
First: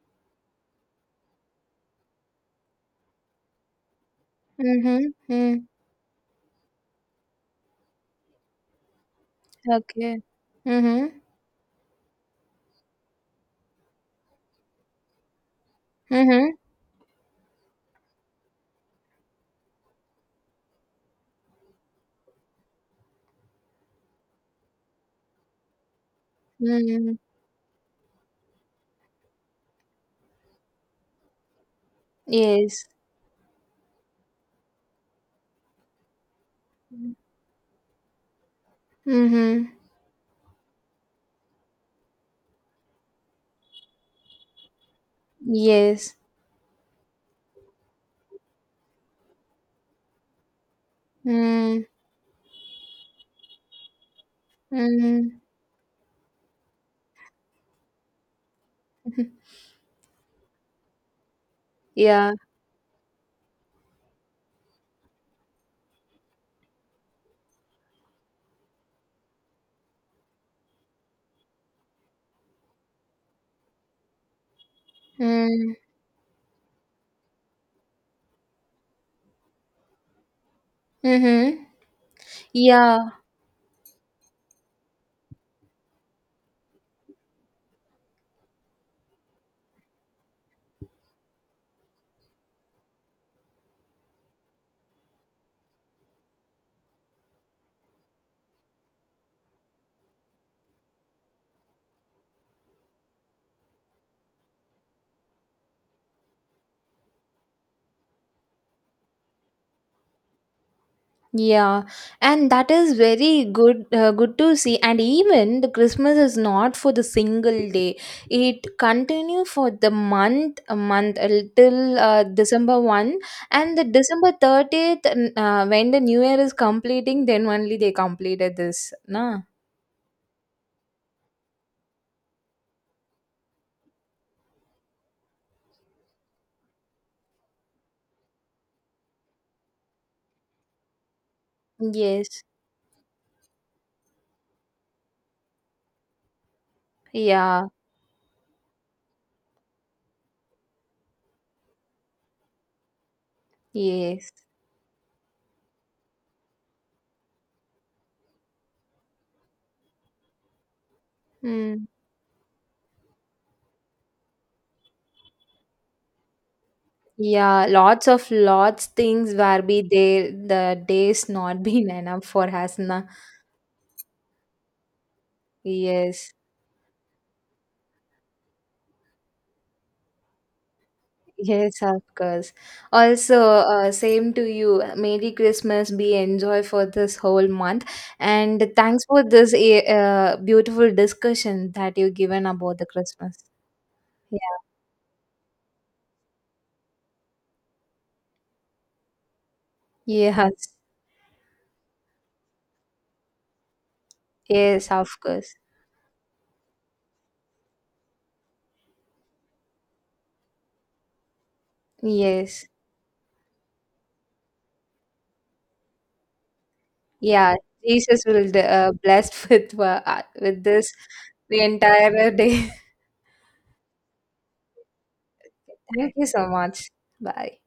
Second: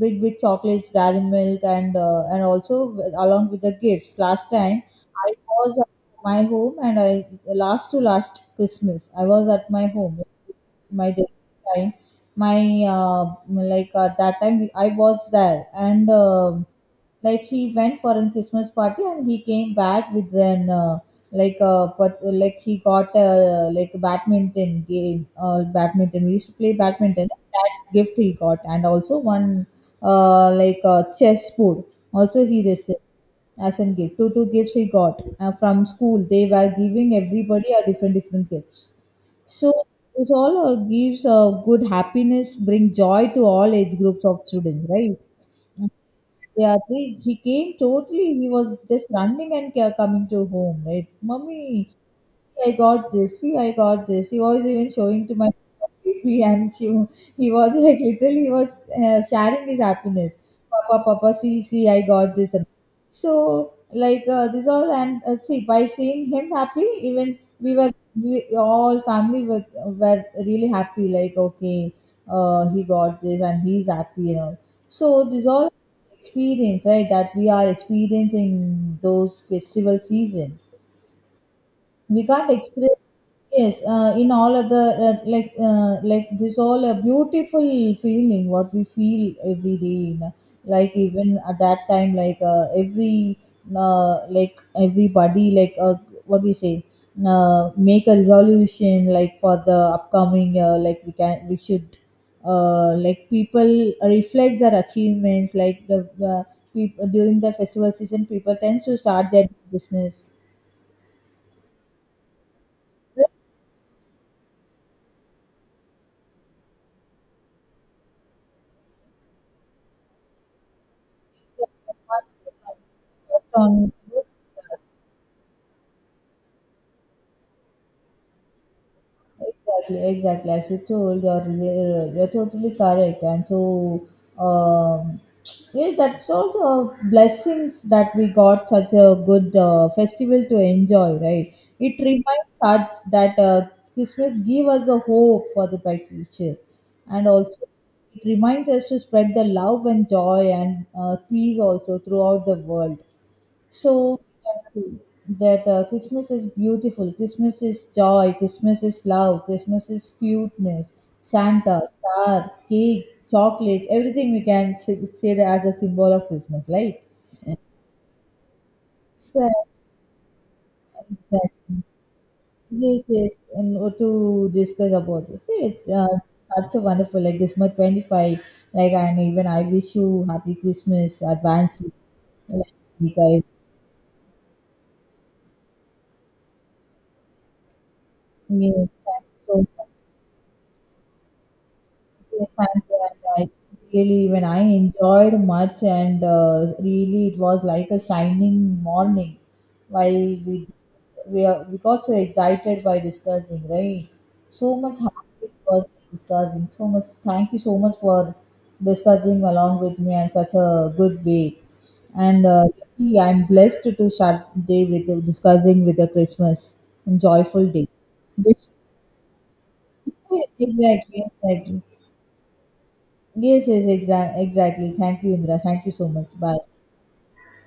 Speaker 1: big big chocolates, dairy milk and also with- along with the gifts. Last time
Speaker 2: Mm-hmm.
Speaker 1: I
Speaker 2: Mm.
Speaker 1: was at my home and I last to last Christmas I was at my
Speaker 2: Okay.
Speaker 1: home my
Speaker 2: Mm-hmm.
Speaker 1: time my like at that time I was there and
Speaker 2: Mm-hmm.
Speaker 1: like he went for a Christmas party and he came back with an like but like he got like a badminton game, badminton, we used to play
Speaker 2: Mm.
Speaker 1: badminton, that gift he got, and also one like chess board also he
Speaker 2: Yes.
Speaker 1: received as a gift. Two gifts he got from school. They were giving everybody a different different gifts.
Speaker 2: Mm-hmm.
Speaker 1: So this all gives a good happiness, bring joy to all age groups of students, right?
Speaker 2: Yes.
Speaker 1: Yeah, they, he came totally. He was just running and coming to home, right?
Speaker 2: Mm.
Speaker 1: Mummy, I got this. See, I got this. He was even showing to
Speaker 2: Mm.
Speaker 1: my baby, [LAUGHS] and she, he was like literally he was
Speaker 2: [LAUGHS]
Speaker 1: sharing his happiness. Papa, Papa, see, see, I
Speaker 2: Yeah.
Speaker 1: got this. And so, like this all, and see, by seeing him happy, even we were we all family were really happy. Like okay, he got this, and he's happy, you know. So this all
Speaker 2: Mm.
Speaker 1: experience, right? That we are experiencing those festival season,
Speaker 2: Mm-hmm.
Speaker 1: we can't express.
Speaker 2: Yeah,
Speaker 1: Yes, in all of the like this all a beautiful feeling what we feel every day, you know. Like even at that time like every like everybody like what we say, make a resolution like for the upcoming year, like we can we should like people reflect their achievements, like the people during the festival season people tend to start their business.
Speaker 2: yeah, and that is very good. Good to see. And even the Christmas is not for the single day; it continue for the month, a month till December one,
Speaker 1: First
Speaker 2: and the
Speaker 1: on
Speaker 2: December 30th, when the New Year is completing, then only they completed this. Nah.
Speaker 1: exactly, exactly. As you told, you're totally correct, and so um, yeah, that's also blessings that we got such a good festival to enjoy, right? It
Speaker 2: Yes.
Speaker 1: reminds us that Christmas give us a hope for the bright future, and
Speaker 2: Yeah.
Speaker 1: also it reminds us to spread the love and joy and peace also throughout the world. So
Speaker 2: Yes.
Speaker 1: that Christmas is beautiful, Christmas is joy, Christmas is love, Christmas is cuteness, Santa,
Speaker 2: Mm.
Speaker 1: star, cake, chocolates, everything we can say, say that as a symbol of Christmas, right?
Speaker 2: Yeah, lots of lots things
Speaker 1: So,
Speaker 2: where be there, the days not [LAUGHS]
Speaker 1: exactly.
Speaker 2: been enough for us, na.
Speaker 1: Yes, yes, and what to discuss about this. It's
Speaker 2: Yes.
Speaker 1: such a wonderful, like December 25th, like, and even I wish you Happy Christmas,
Speaker 2: Yes,
Speaker 1: advance.
Speaker 2: of course.
Speaker 1: Like, you
Speaker 2: Also,
Speaker 1: guys,
Speaker 2: same to you. Merry Christmas. Be enjoy for this whole month. And
Speaker 1: yes,
Speaker 2: thanks for
Speaker 1: thank you
Speaker 2: this
Speaker 1: so much.
Speaker 2: beautiful discussion that you given
Speaker 1: Yes,
Speaker 2: about the
Speaker 1: and
Speaker 2: Christmas.
Speaker 1: I really,
Speaker 2: Yeah.
Speaker 1: even I enjoyed much, and really, it was like a shining morning. While we
Speaker 2: Yes.
Speaker 1: we are, we got so excited by discussing, right? So
Speaker 2: Yes,
Speaker 1: much
Speaker 2: of
Speaker 1: happy
Speaker 2: course.
Speaker 1: was discussing. So much. Thank you so much for discussing along with me in such a good way. And
Speaker 2: Yes.
Speaker 1: really, I'm blessed to start day with discussing with a Christmas and
Speaker 2: Yeah,
Speaker 1: joyful day.
Speaker 2: Jesus will
Speaker 1: [LAUGHS]
Speaker 2: blessed [LAUGHS] with with this
Speaker 1: Exactly,
Speaker 2: the
Speaker 1: exactly.
Speaker 2: entire day.
Speaker 1: Yes, yes, exactly. Thank you, Indra. Thank
Speaker 2: [LAUGHS]
Speaker 1: you so
Speaker 2: Thank you
Speaker 1: much.
Speaker 2: so
Speaker 1: Bye.
Speaker 2: much. Bye.